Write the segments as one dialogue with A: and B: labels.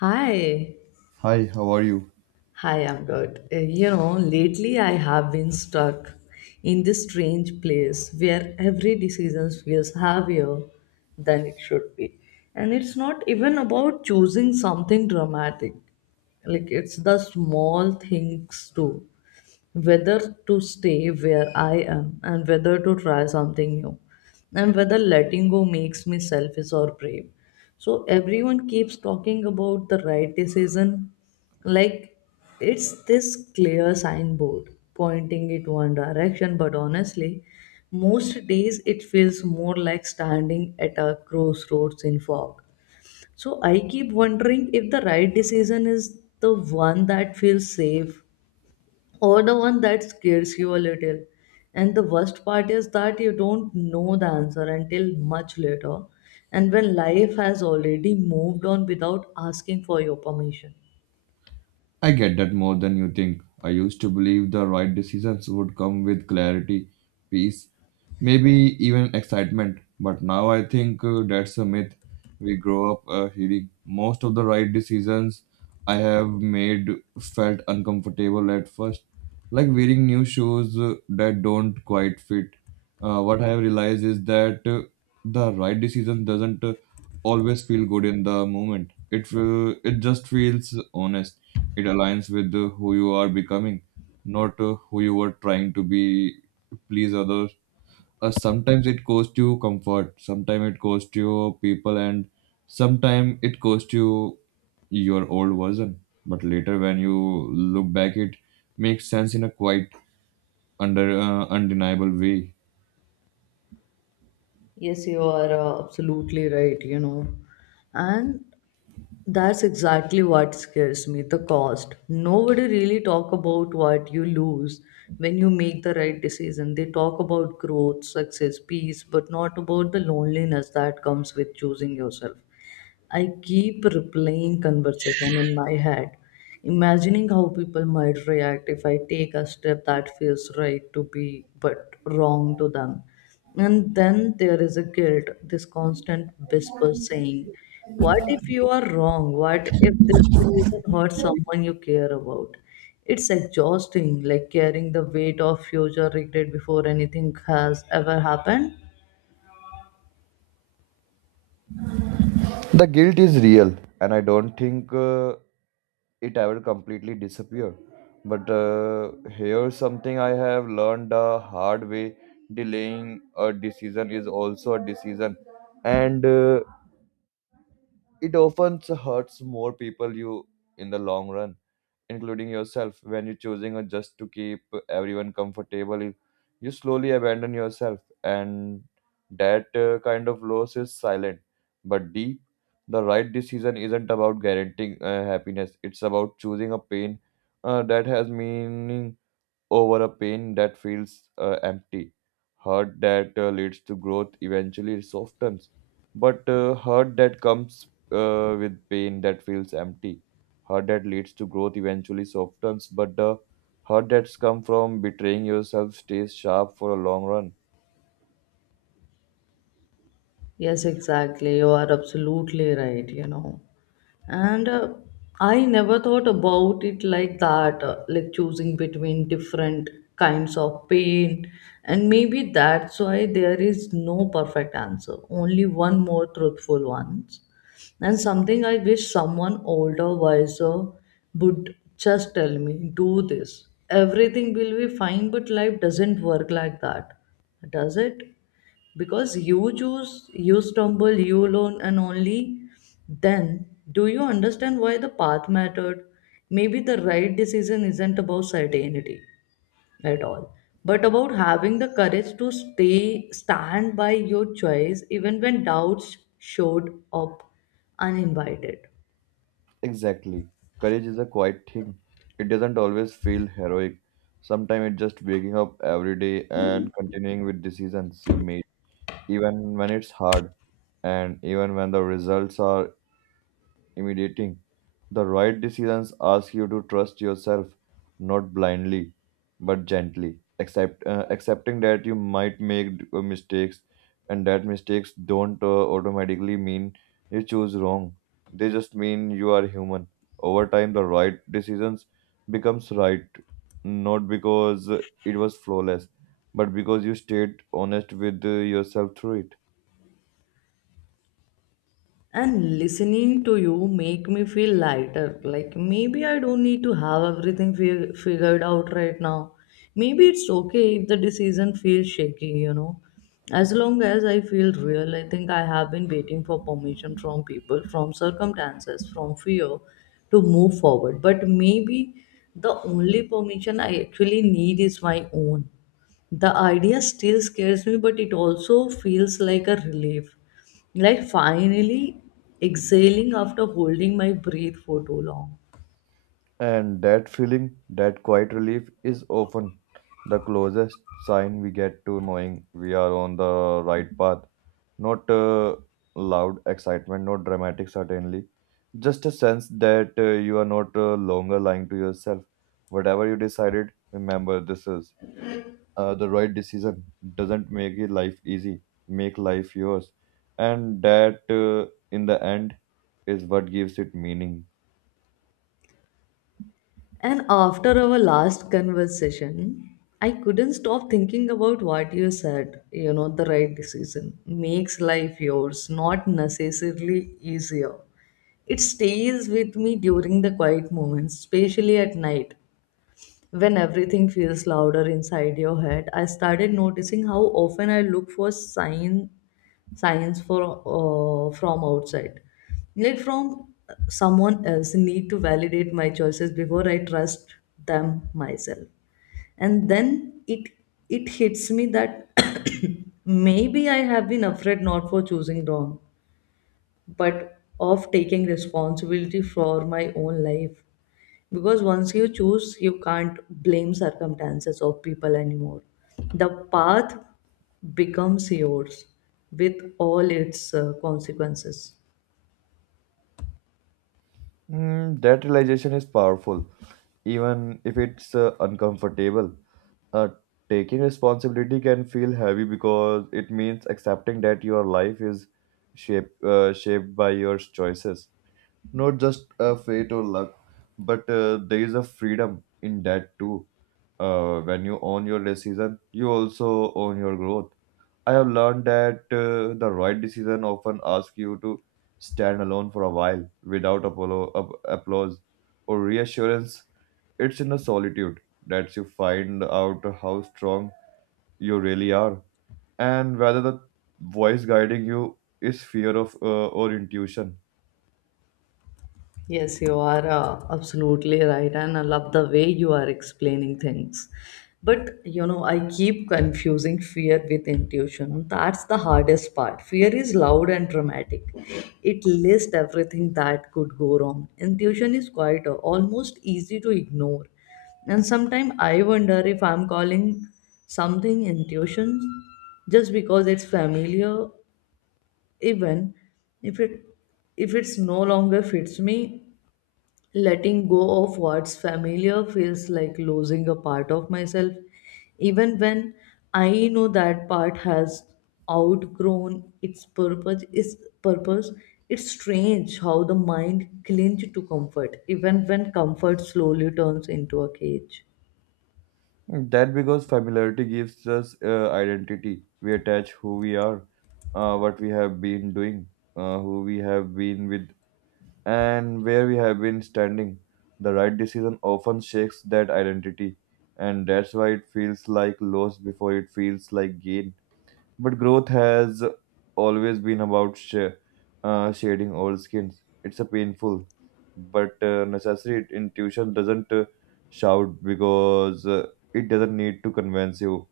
A: Hi,
B: Hi, how are you?
A: hi, I'm good. You know, lately I have been stuck in this strange place where every decision feels heavier than it should be. And it's not even about choosing something dramatic. Like it's the small things too, whether to stay where I am and whether to try something new, and whether letting go makes me selfish or brave. So everyone keeps talking about the right decision, like it's this clear signboard pointing it one direction, but honestly, most days it feels more like standing at a crossroads in fog. So I keep wondering if the right decision is the one that feels safe or the one that scares you a little. And the worst part is that you don't know the answer until much later, and when life has already moved on without asking for your permission.
B: I get that more than you think. I used to believe the right decisions would come with clarity, peace, maybe even excitement. But now I think that's a myth. We grow up hearing most of the right decisions I have made felt uncomfortable at first, like wearing new shoes that don't quite fit. What I have realized is that the right decision doesn't always feel good in the moment. It just feels honest, it aligns with who you are becoming, not who you were trying to be, please others. Sometimes it costs you comfort, sometimes it costs you people, and sometimes it costs you your old version. But later, when you look back, it makes sense in a quite under undeniable way.
A: Yes, you are absolutely right, you know. And that's exactly what scares me, the cost. Nobody really talk about what you lose when you make the right decision. They talk about growth, success, peace, but not about the loneliness that comes with choosing yourself. I keep replaying conversation in my head, imagining how people might react if I take a step that feels right to be but wrong to them. And then there is a guilt, this constant whisper saying, what if you are wrong? What if this decision hurts someone you care about? It's exhausting, like carrying the weight of future regret before anything has ever happened.
B: The guilt is real, and I don't think it ever completely disappear. But here's something I have learned the hard way: delaying a decision is also a decision, and it often hurts more people you in the long run including yourself, when you're choosing or just to keep everyone comfortable, you slowly abandon yourself, and that kind of loss is silent but deep. The right decision isn't about guaranteeing happiness; it's about choosing a pain that has meaning over a pain that feels empty. Hurt that leads to growth eventually softens, but hurt that comes with pain that feels empty. Hurt that leads to growth eventually softens, but the hurt that's come from betraying yourself stays sharp for a long run.
A: Yes, exactly. You are absolutely right, you know. And I never thought about it like that, like choosing between different kinds of pain, and maybe that's why there is no perfect answer, only one more truthful ones. And something I wish someone older, wiser would just tell me, do this, everything will be fine. But life doesn't work like that, does it? Because you choose, you stumble, you learn, and only then do you understand why the path mattered. Maybe the right decision isn't about certainty at all, but about having the courage to stay, stand by your choice even when doubts showed up uninvited.
B: Exactly. Courage is a quiet thing. It doesn't always feel heroic. Sometimes it's just waking up every day and continuing with decisions you made even when it's hard and even when the results are intimidating. The right decisions ask you to trust yourself, not blindly, but gently, accepting that you might make mistakes and that mistakes don't automatically mean you choose wrong. They just mean you are human. Over time, the right decisions becomes right, not because it was flawless, but because you stayed honest with yourself through it.
A: And listening to you make me feel lighter, like maybe I don't need to have everything figured out right now. Maybe it's okay if the decision feels shaky, you know, as long as I feel real. I think I have been waiting for permission from people, from circumstances, from fear to move forward, but maybe the only permission I actually need is my own. The idea still scares me, but it also feels like a relief. Like finally exhaling after holding my breath for too long.
B: And that feeling, that quiet relief, is often the closest sign we get to knowing we are on the right path. Not loud excitement, not dramatic, certainly. Just a sense that you are not longer lying to yourself. Whatever you decided, remember this is the right decision. Doesn't make your life easy, make life yours. And that, in the end, is what gives it meaning.
A: And after our last conversation, I couldn't stop thinking about what you said. You know, the right decision makes life yours, not necessarily easier. It stays with me during the quiet moments, especially at night. When everything feels louder inside your head, I started noticing how often I look for signs from outside. Like from someone else, need to validate my choices before I trust them myself. And then it hits me that maybe I have been afraid not for choosing wrong, but of taking responsibility for my own life, because once you choose you can't blame circumstances or people anymore. The path becomes yours, with all its consequences.
B: Mm, that realization is powerful, even if it's uncomfortable. Uh, Taking responsibility can feel heavy because it means accepting that your life is shaped by your choices, not just fate or luck. But there is a freedom in that too. When you own your decision, you also own your growth. I have learned that the right decision often asks you to stand alone for a while without applause or reassurance. It's in the solitude that you find out how strong you really are and whether the voice guiding you is fear of or intuition.
A: Yes, you are absolutely right, and I love the way you are explaining things. But you know, I keep confusing fear with intuition. That's the hardest part. Fear is loud and dramatic, it lists everything that could go wrong. Intuition is quieter, almost easy to ignore. And sometimes I wonder if I'm calling something intuition just because it's familiar, even if it if it's no longer fits me. Letting go of what's familiar feels like losing a part of myself, even when I know that part has outgrown its purpose. Purpose. It's strange how the mind clings to comfort, even when comfort slowly turns into a cage.
B: That because familiarity gives us identity. We attach who we are, what we have been doing, who we have been with and where we have been standing. The right decision often shakes that identity, and that's why it feels like loss before it feels like gain. But growth has always been about shading old skins. It's a painful but necessary intuition doesn't shout because it doesn't need to convince you.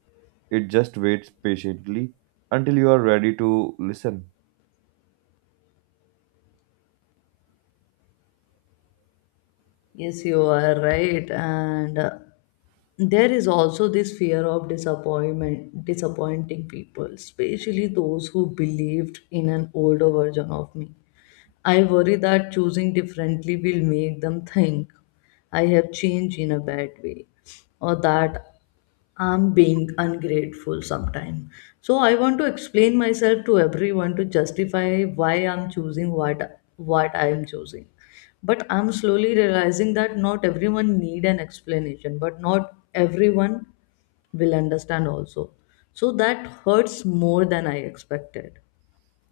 B: It just waits patiently until you are ready to listen.
A: Yes, you are right, and there is also this fear of disappointment, disappointing people, especially those who believed in an older version of me. I worry that choosing differently will make them think I have changed in a bad way, or that I'm being ungrateful sometime. So I want to explain myself to everyone, to justify why I'm choosing what I am choosing. But I'm slowly realizing that not everyone need an explanation, but not everyone will understand also. So that hurts more than I expected.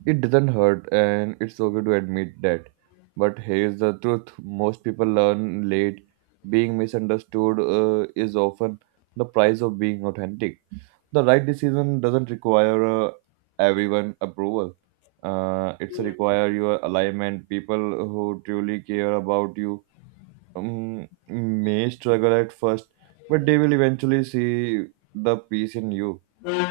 B: It doesn't hurt, and it's okay to admit that. But here's the truth most people learn late. Being misunderstood is often the price of being authentic. The right decision doesn't require everyone approval. It's require your alignment. People who truly care about you may struggle at first, but they will eventually see the peace in you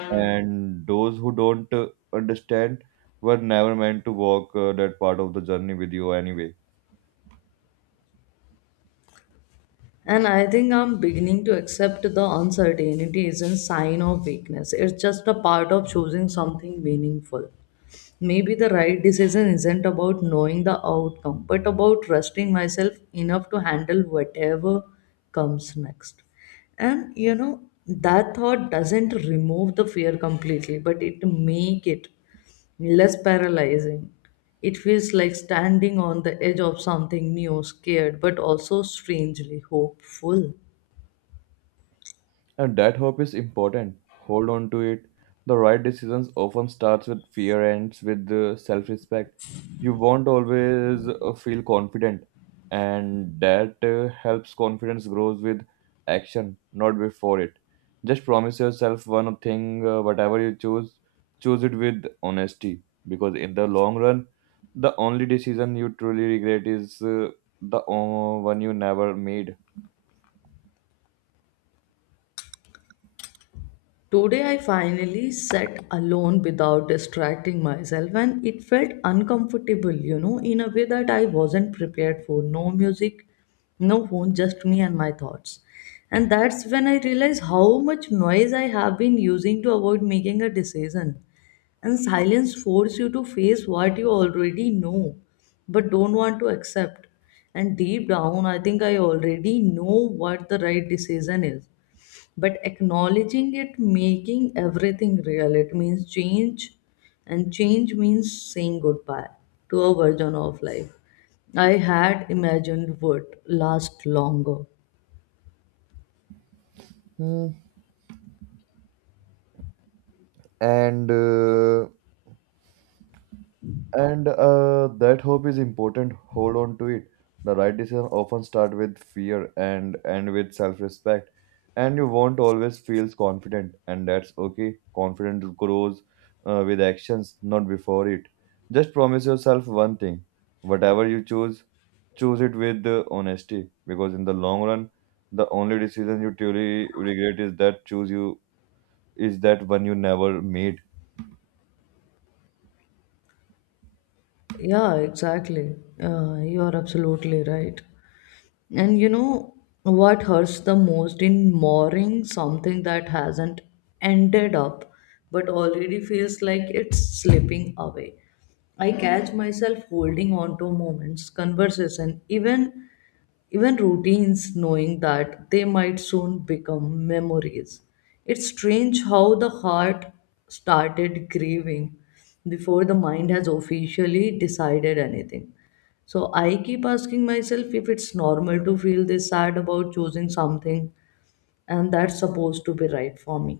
B: and those who don't understand were never meant to walk that part of the journey with you anyway.
A: And I think I'm beginning to accept the uncertainty isn't a sign of weakness. It's just a part of choosing something meaningful. Maybe the right decision isn't about knowing the outcome, but about trusting myself enough to handle whatever comes next. And you know, that thought doesn't remove the fear completely, but it make it less paralyzing. It feels like standing on the edge of something new, scared, but also strangely hopeful.
B: And that hope is important. Hold on to it. The right decisions often starts with fear ends with self-respect. You won't always feel confident, and that helps confidence grows with action, not before it. Just promise yourself one thing, whatever you choose, choose it with honesty. Because in the long run, the only decision you truly regret is the one you never made.
A: Today I finally sat alone without distracting myself, and it felt uncomfortable, you know, in a way that I wasn't prepared for. No music, no phone, just me and my thoughts. And that's when I realized how much noise I have been using to avoid making a decision. And silence forces you to face what you already know but don't want to accept. And deep down, I think I already know what the right decision is, but acknowledging it making everything real. It means change, and change means saying goodbye to a version of life I had imagined would last longer.
B: Hmm. And. And That hope is important. Hold on to it. The right decision often start with fear and end with self-respect. And you won't always feel confident, and that's okay. Confidence grows with actions, not before it. Just promise yourself one thing: whatever you choose, choose it with honesty. Because in the long run, the only decision you truly regret is that choose you is that one you never made.
A: Yeah, exactly. You are absolutely right. And you know, what hurts the most in mooring something that hasn't ended up but already feels like it's slipping away. I catch myself holding on to moments, conversation, even routines, knowing that they might soon become memories. It's strange how the heart started grieving before the mind has officially decided anything. So I keep asking myself if it's normal to feel this sad about choosing something and that's supposed to be right for me.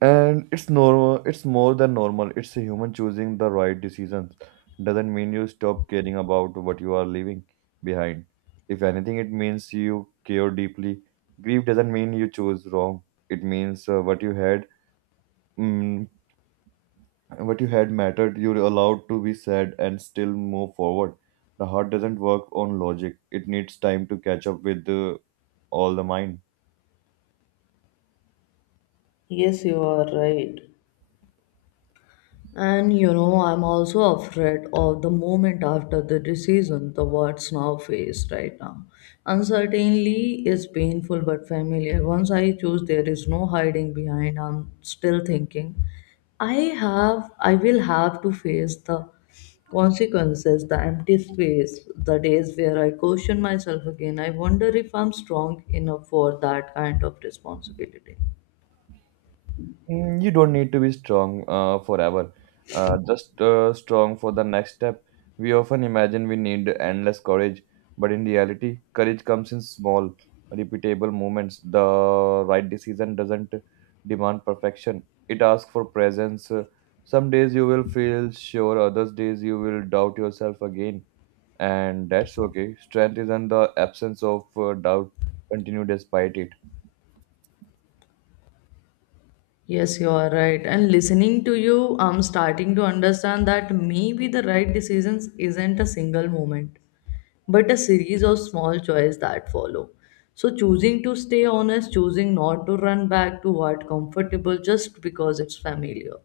B: And it's normal, it's more than normal. It's a human choosing the right decisions. Doesn't mean you stop caring about what you are leaving behind. If anything, it means you care deeply. Grief doesn't mean you chose wrong. It means what you had, mm, what you had mattered. You're allowed to be sad and still move forward. The heart doesn't work on logic. It needs time to catch up with all the mind.
A: Yes, you are right. And you know, I'm also afraid of the moment after the decision, the words now face right now. Uncertainty is painful but familiar. Once I choose, there is no hiding behind. I'm still thinking. I will have to face the consequences, the empty space, the days where I question myself again. I wonder if I'm strong enough for that kind of responsibility.
B: Mm, you don't need to be strong forever, just strong for the next step. We often imagine we need endless courage, but in reality, courage comes in small, repeatable moments. The right decision doesn't demand perfection, it asks for presence. Some days you will feel sure, others days you will doubt yourself again, and that's okay. Strength isn't the absence of doubt, continue despite it.
A: Yes, you are right. And listening to you, I'm starting to understand that maybe the right decisions isn't a single moment, but a series of small choices that follow. So choosing to stay honest, choosing not to run back to what comfortable just because it's familiar,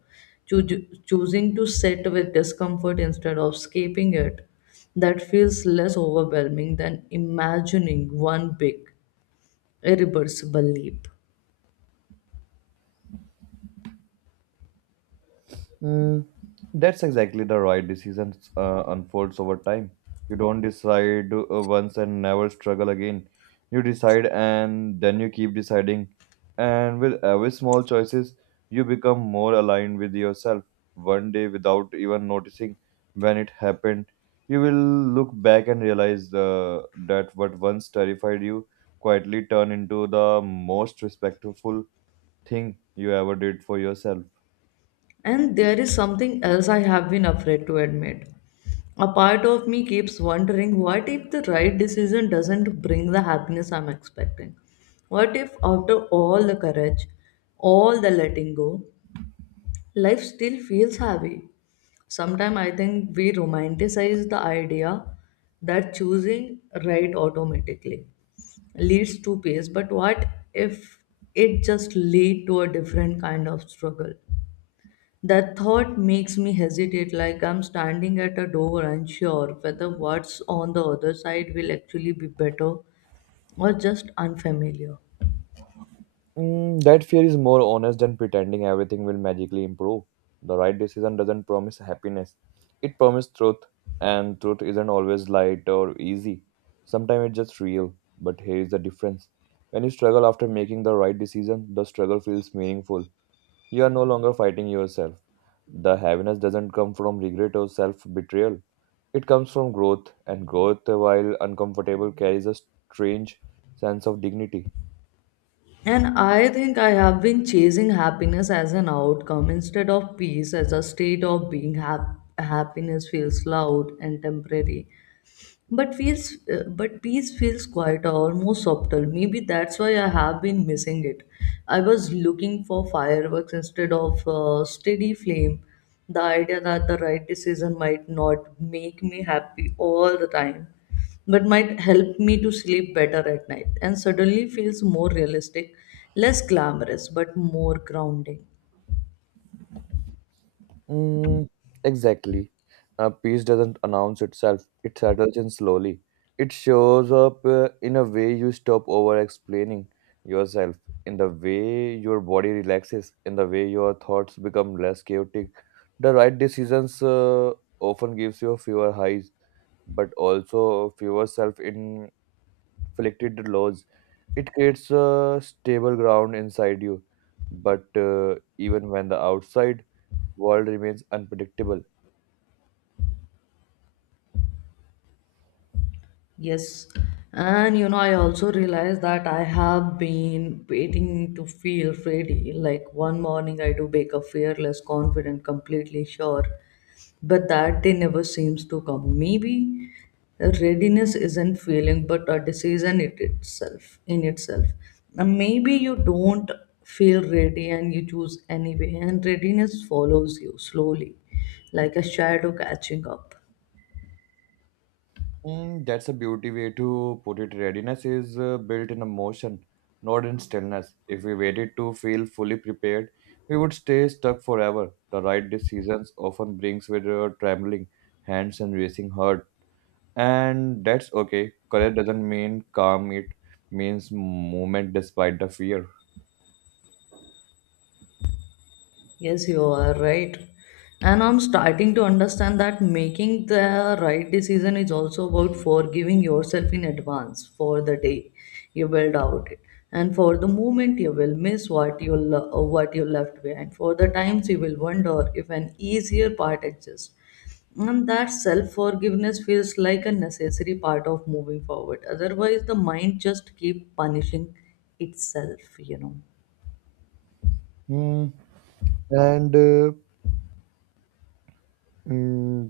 A: Choosing to sit with discomfort instead of escaping it, that feels less overwhelming than imagining one big, irreversible leap.
B: Mm, that's exactly the right decision unfolds over time. You don't decide once and never struggle again. You decide and then you keep deciding. And with every small choices, you become more aligned with yourself. One day, without even noticing when it happened, you will look back and realize that what once terrified you quietly turned into the most respectful thing you ever did for yourself.
A: And there is something else I have been afraid to admit. A part of me keeps wondering, what if the right decision doesn't bring the happiness I'm expecting? What if, after all the courage, all the letting go, life still feels heavy? Sometimes I think we romanticize the idea that choosing right automatically leads to peace, but what if it just leads to a different kind of struggle? That thought makes me hesitate, like I'm standing at a door, unsure whether what's on the other side will actually be better or just unfamiliar.
B: Mm, that fear is more honest than pretending everything will magically improve. The right decision doesn't promise happiness, it promises truth, and truth isn't always light or easy. Sometimes it's just real, but here is the difference. When you struggle after making the right decision, the struggle feels meaningful. You are no longer fighting yourself. The happiness doesn't come from regret or self betrayal, it comes from growth, and growth, while uncomfortable, carries a strange sense of dignity.
A: And I think I have been chasing happiness as an outcome instead of peace as a state of being. Happiness feels loud and temporary, but peace feels quieter, almost subtle. Maybe that's why I have been missing it. I was looking for fireworks instead of steady flame. The idea that the right decision might not make me happy all the time, but might help me to sleep better at night, and suddenly feels more realistic, less glamorous, but more grounding.
B: Mm, exactly. Peace doesn't announce itself, it settles in slowly. It shows up in a way you stop over explaining yourself, in the way your body relaxes, in the way your thoughts become less chaotic. The right decisions often gives you fewer highs, but also fewer self-inflicted lows. It creates a stable ground inside you, but even when the outside world remains unpredictable.
A: Yes, and you know, I also realized that I have been waiting to feel ready. Like one morning, I do wake up fearless, confident, completely sure, but that day never seems to come. Maybe readiness isn't feeling, but a decision it itself in itself. And maybe you don't feel ready, and you choose anyway, and readiness follows you slowly, like a shadow catching up.
B: Mm, that's a beauty way to put it. Readiness is built in emotion, not in stillness. If we waited to feel fully prepared, we would stay stuck forever. The right decisions often brings with trembling hands and racing heart, and that's okay. Courage doesn't mean calm; it means movement despite the fear.
A: Yes, you are right. And I'm starting to understand that making the right decision is also about forgiving yourself in advance for the day you will doubt it, and for the moment you will miss what you left behind, for the times you will wonder if an easier part exists. And that self forgiveness feels like a necessary part of moving forward. Otherwise, the mind just keep punishing itself, you know.
B: Hmm. And uh, hmm,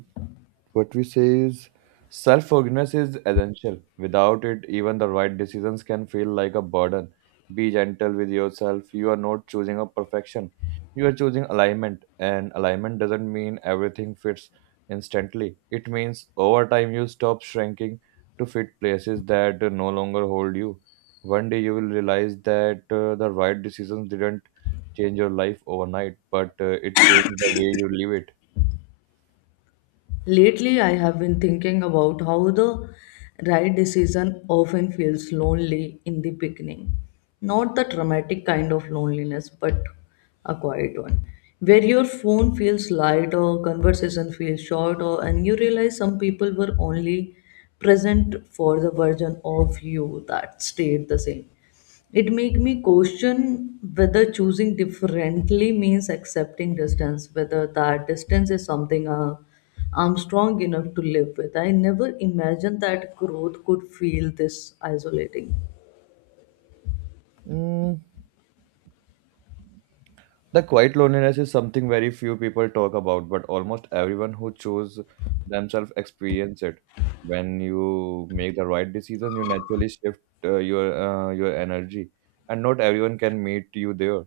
B: What we say is self awareness is essential. Without it, even the right decisions can feel like a burden. Be gentle with yourself. You are not choosing a perfection, you are choosing alignment. And alignment doesn't mean everything fits instantly, it means over time you stop shrinking to fit places that no longer hold you. One day you will realize that the right decisions didn't change your life overnight, but it changed the way you live it.
A: Lately, I have been thinking about how the right decision often feels lonely in the beginning. Not the dramatic kind of loneliness, but a quiet one. Where your phone feels light or conversation feels short, or and you realize some people were only present for the version of you that stayed the same. It made me question whether choosing differently means accepting distance, whether that distance is something I'm strong enough to live with. I never imagined that growth could feel this isolating.
B: Mm, the quiet loneliness is something very few people talk about, but almost everyone who chose themselves experience it. When you make the right decision, you naturally shift your energy, and not everyone can meet you there.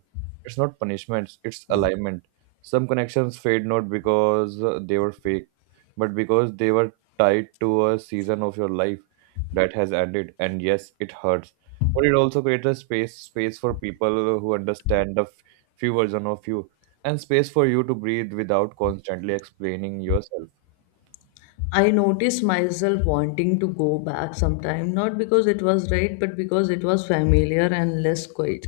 B: It's not punishments; it's alignment. Some connections fade not because they were fake, but because they were tied to a season of your life that has ended. And yes, it hurts, but it also creates a space for people who understand the few version of you, and space for you to breathe without constantly explaining yourself.
A: I noticed myself wanting to go back sometime, not because it was right, but because it was familiar and less quiet.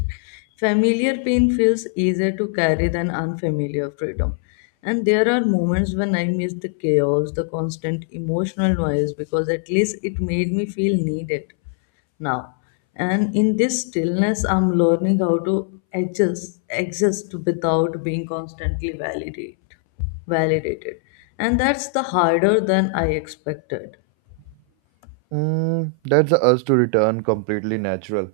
A: Familiar pain feels easier to carry than unfamiliar freedom. And there are moments when I miss the chaos, the constant emotional noise, because at least it made me feel needed now. And in this stillness, I'm learning how to adjust, exist without being constantly validated, and that's the harder than I expected.
B: Mm, that's the urge to return completely natural.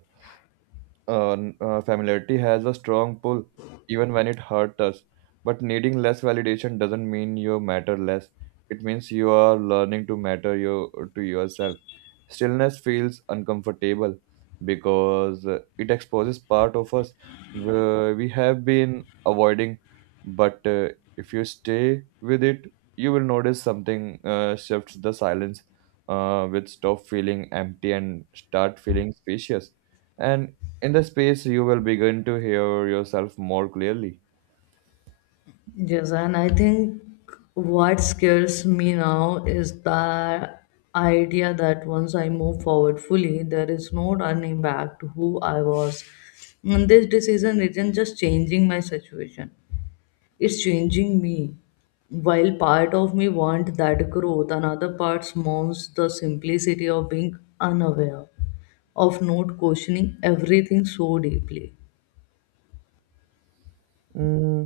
B: Familiarity has a strong pull, even when it hurts us. But needing less validation doesn't mean you matter less. It means you are learning to matter you to yourself. Stillness feels uncomfortable because it exposes part of us we have been avoiding. But If you stay with it, you will notice something shifts the silence. With stop feeling empty and start feeling spacious, and in the space, you will begin to hear yourself more clearly.
A: Yes, and I think what scares me now is the idea that once I move forward fully, there is no turning back to who I was, and this decision isn't just changing my situation, it's changing me. While part of me wants that growth, another part mourns the simplicity of being unaware, of not questioning everything so deeply.
B: Mm,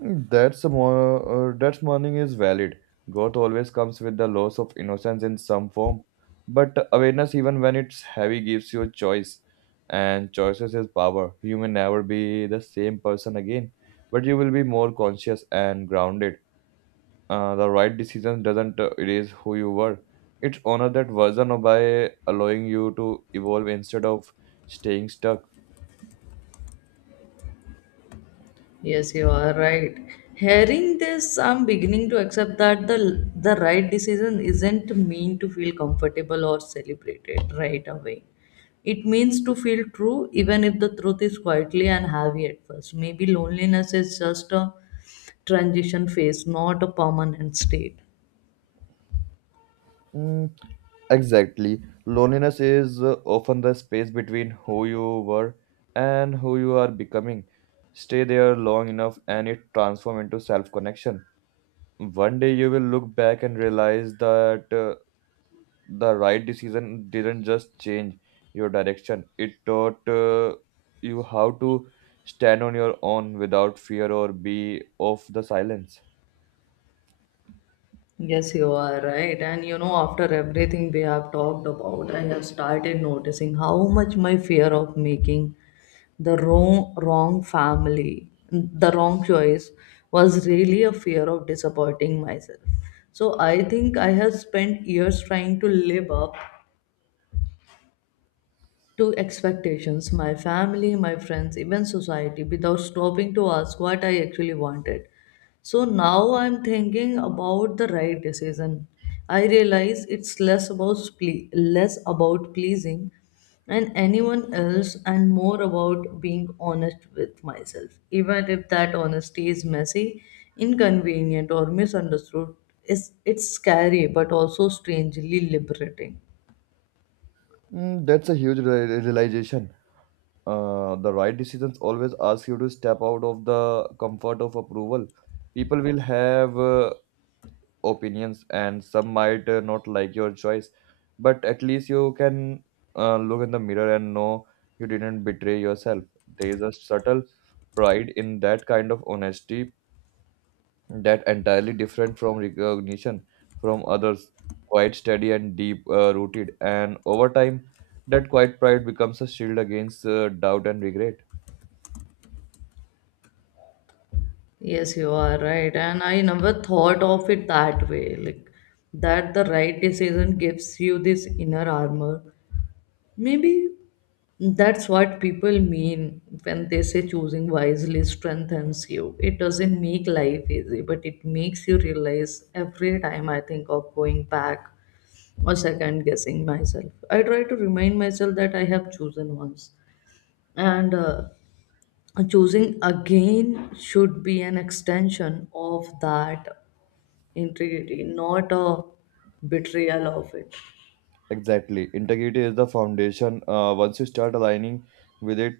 B: that's a more, that morning is valid. Growth always comes with the loss of innocence in some form. But awareness, even when it's heavy, gives you a choice. And choices is power. You may never be the same person again, but you will be more conscious and grounded. The right decision doesn't erase who you were. It's honor that version of by allowing you to evolve instead of staying stuck.
A: Yes, you are right. Hearing this, I'm beginning to accept that the right decision isn't mean to feel comfortable or celebrated right away. It means to feel true, even if the truth is quietly and heavy at first. Maybe loneliness is just a transition phase, not a permanent state.
B: Mm. Exactly. Loneliness is often the space between who you were and who you are becoming. Stay there long enough and it transforms into self connection. One day you will look back and realize that the right decision didn't just change your direction, it taught you how to stand on your own without fear or be of the silence.
A: Yes, you are right. And you know, after everything we have talked about, I have started noticing how much my fear of making the wrong family, the wrong choice, was really a fear of disappointing myself. So I think I have spent years trying to live up to expectations, my family, my friends, even society, without stopping to ask what I actually wanted. So now I'm thinking about the right decision. I realize it's less about pleasing and anyone else and more about being honest with myself. Even if that honesty is messy, inconvenient or misunderstood, it's scary but also strangely liberating.
B: Mm, that's a huge realization. The right decisions always ask you to step out of the comfort of approval. People will have opinions, and some might not like your choice, but at least you can look in the mirror and know you didn't betray yourself. There is a subtle pride in that kind of honesty that entirely different from recognition from others, quite steady and deep rooted, and over time. That quiet pride becomes a shield against doubt and regret.
A: Yes, you are right. And I never thought of it that way. Like that the right decision gives you this inner armor. Maybe that's what people mean when they say choosing wisely strengthens you. It doesn't make life easy, but it makes you realize every time I think of going back or second guessing myself. I try to remind myself that I have chosen once. And Choosing again should be an extension of that integrity, not a betrayal of it.
B: Exactly. Integrity is the foundation. Once you start aligning with it,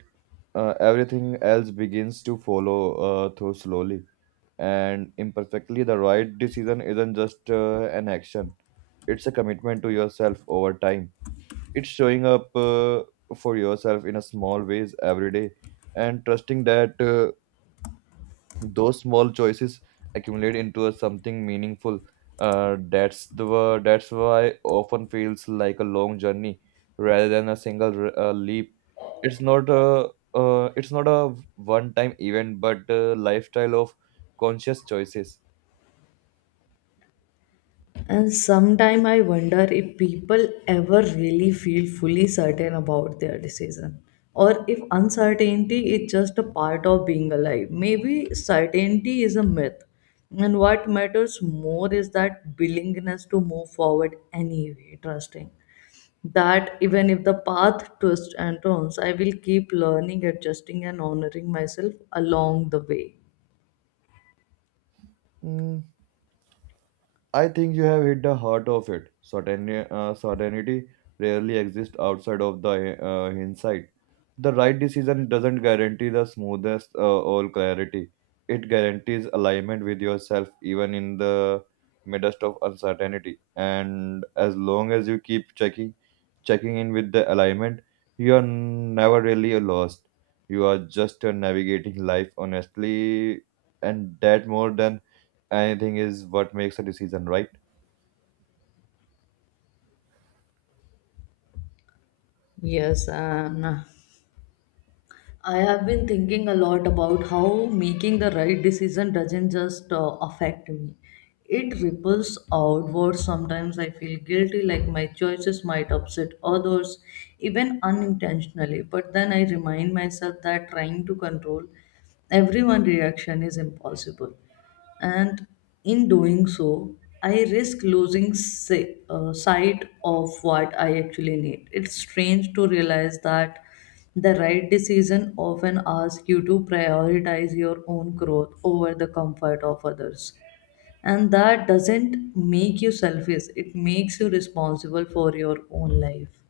B: everything else begins to follow through slowly and imperfectly. The right decision isn't just an action, it's a commitment to yourself over time. It's showing up for yourself in a small ways every day and trusting that those small choices accumulate into a something meaningful, that's that's why often feels like a long journey rather than a single leap. It's not a it's not a one time event but a lifestyle of conscious choices.
A: And sometimes I wonder if people ever really feel fully certain about their decision, or if uncertainty is just a part of being alive. Maybe certainty is a myth, and what matters more is that willingness to move forward anyway, trusting that even if the path twists and turns, I will keep learning, adjusting, and honoring myself along the way.
B: Mm, I think you have hit the heart of it. Certainty rarely exists outside of the hindsight. The right decision doesn't guarantee the smoothest all clarity. It guarantees alignment with yourself even in the midst of uncertainty. And as long as you keep checking in with the alignment, you are never really lost. You are just navigating life honestly, and that more than anything is what makes a decision, right?
A: Yes, and I have been thinking a lot about how making the right decision doesn't just affect me. It ripples outward. Sometimes I feel guilty, like my choices might upset others, even unintentionally. But then I remind myself that trying to control everyone's reaction is impossible. And in doing so, I risk losing sight of what I actually need. It's strange to realize that the right decision often asks you to prioritize your own growth over the comfort of others. And that doesn't make you selfish, it makes you responsible for your own life.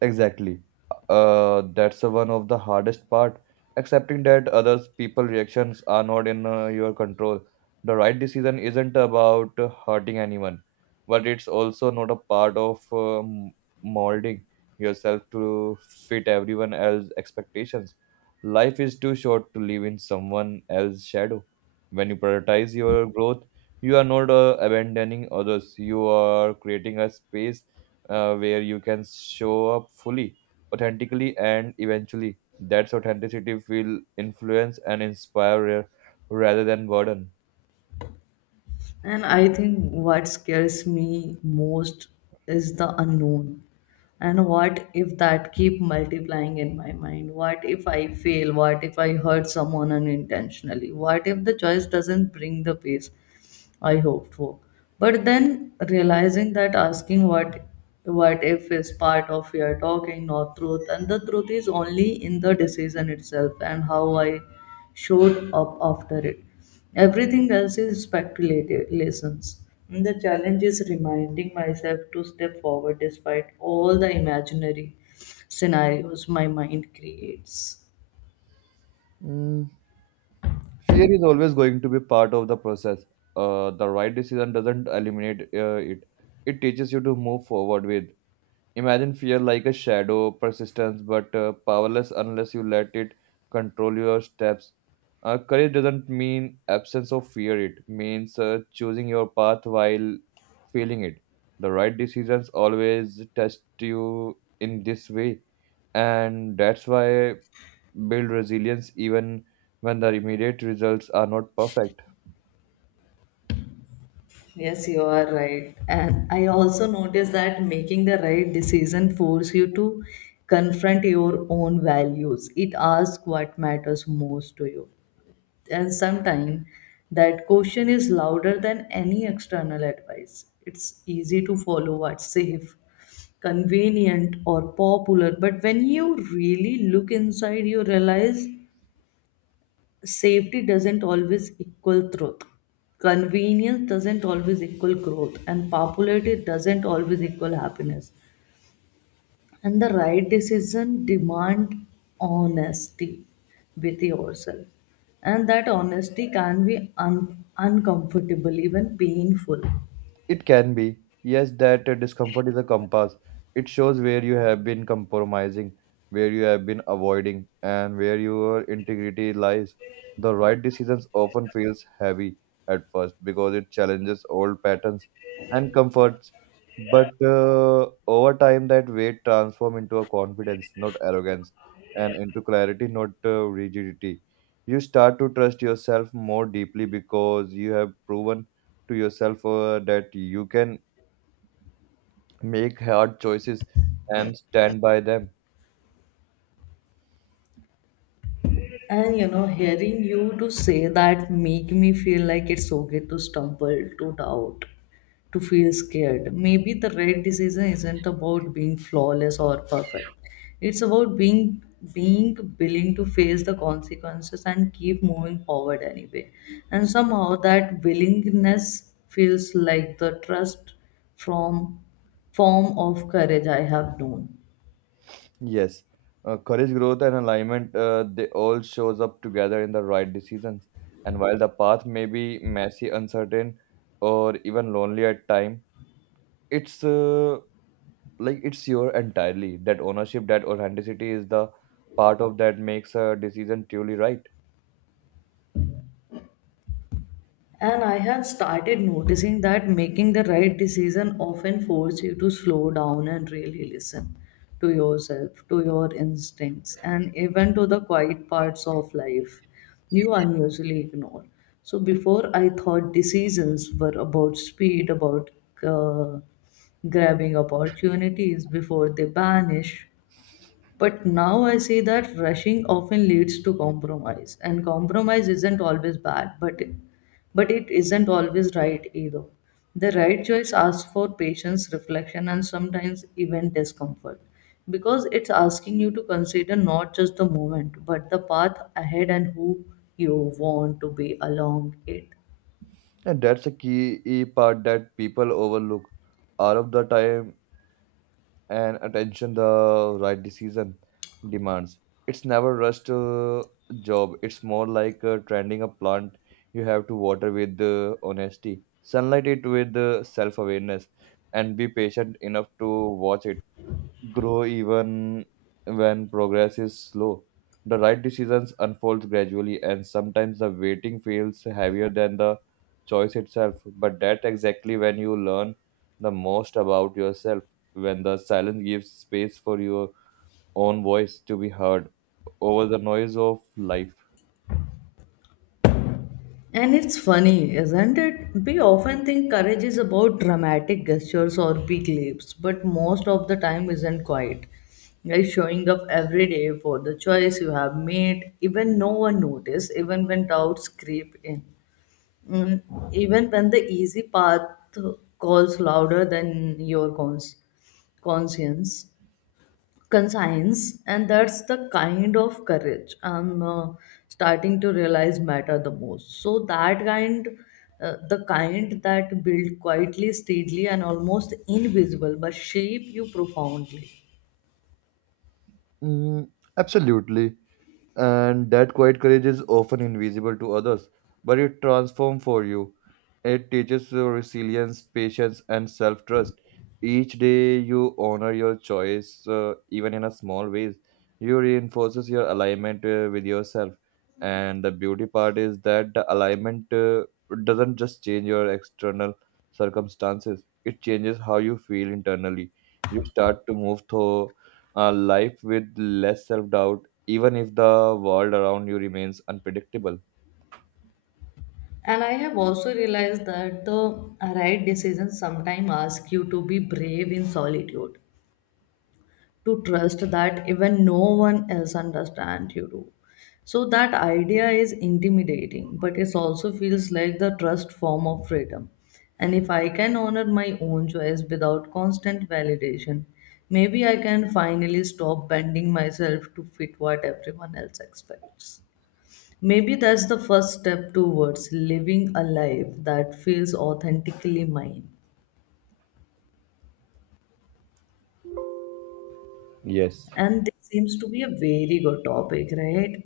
B: Exactly. That's the one of the hardest part. Accepting that others people reactions are not in your control. The right decision isn't about hurting anyone, but it's also not a part of molding yourself to fit everyone else's expectations. Life is too short to live in someone else's shadow. When you prioritize your growth, you are not abandoning others. You are creating a space where you can show up fully, authentically, and eventually that's authenticity will influence and inspire rather than burden.
A: And I think what scares me most is the unknown. And what if that keep multiplying in my mind? What if I fail? What if I hurt someone unintentionally? What if the choice doesn't bring the peace I hoped for? But then realizing that asking what if is part of your talking, not truth, and the truth is only in the decision itself and how I showed up after it. Everything else is speculative lessons. And the challenge is reminding myself to step forward despite all the imaginary scenarios my mind creates.
B: Mm, fear is always going to be part of the process. The right decision doesn't eliminate it. It teaches you to move forward with. Imagine fear like a shadow, persistent but powerless unless you let it control your steps. Courage doesn't mean absence of fear, it means choosing your path while feeling it. The right decisions always test you in this way, and that's why build resilience even when the immediate results are not perfect.
A: Yes, you are right. And I also noticed that making the right decision forces you to confront your own values. It asks what matters most to you. And sometimes that question is louder than any external advice. It's easy to follow what's safe, convenient, or popular. But when you really look inside, you realize safety doesn't always equal truth. Convenience doesn't always equal growth, and popularity doesn't always equal happiness. And the right decision demand honesty with yourself, and that honesty can be uncomfortable, even painful.
B: It can be. Yes, that discomfort is a compass. It shows where you have been compromising, where you have been avoiding, and where your integrity lies. The right decisions often feels heavy at first because it challenges old patterns and comforts. But over time, that weight transforms into a confidence, not arrogance, and into clarity, not rigidity. You start to trust yourself more deeply because you have proven to yourself that you can make hard choices and stand by them.
A: And you know, hearing you to say that make me feel like it's okay to stumble, to doubt, to feel scared. Maybe the right decision isn't about being flawless or perfect. It's about being willing to face the consequences and keep moving forward anyway. And somehow that willingness feels like the trust from form of courage I have known.
B: Yes, courage, growth, and alignment, they all shows up together in the right decisions. And while the path may be messy, uncertain, or even lonely at time, it's uh, it's your entirely that ownership, that authenticity is the part of that makes a decision truly right.
A: And I have started noticing that making the right decision often forces you to slow down and really listen to yourself, to your instincts, and even to the quiet parts of life you unusually ignore. So before I thought decisions were about speed, about uh, grabbing opportunities before they vanish, but now I see that rushing often leads to compromise, and compromise isn't always bad, but it isn't always right either. The right choice asks for patience, reflection, and sometimes even discomfort, because it's asking you to consider not just the moment, but the path ahead and who you want to be along it.
B: And that's a key part that people overlook. All of the time, and attention the right decision demands. It's never rushed job. It's more like tending a plant. You have to water with honesty, sunlight it with self awareness, and be patient enough to watch it grow even when progress is slow. The right decisions unfold gradually, and sometimes the waiting feels heavier than the choice itself. But that's exactly when you learn the most about yourself, when the silence gives space for your own voice to be heard over the noise of life.
A: And it's funny, isn't it? We often think courage is about dramatic gestures or big leaps, but most of the time isn't quite. Like showing up every day for the choice you have made, even no one notice, even when doubts creep in. Mm, even when the easy path calls louder than your conscience conscience, and that's the kind of courage I'm starting to realize matter the most. So that kind, the kind that build quietly, steadily and almost invisible but shape you profoundly.
B: Mm, absolutely. And that quiet courage is often invisible to others, but it transforms for you. It teaches you resilience, patience, and self trust. Each day you honor your choice, even in a small ways, you reinforces your alignment with yourself. And the beauty part is that the alignment doesn't just change your external circumstances; it changes how you feel internally. You start to move through life with less self doubt even if the world around you remains unpredictable.
A: And I have also realized that the right decisions sometimes ask you to be brave in solitude, to trust that even no one else understands, you do. So that idea is intimidating, but it also feels like the trust form of freedom. And if I can honor my own choice without constant validation, maybe I can finally stop bending myself to fit what everyone else expects. Maybe that's the first step towards living a life that feels authentically mine.
B: Yes,
A: And this seems to be a very good topic, right?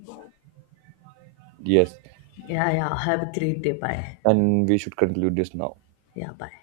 B: yes.
A: Yeah, yeah. Have a great day. Bye.
B: And we should conclude this now.
A: Yeah, bye.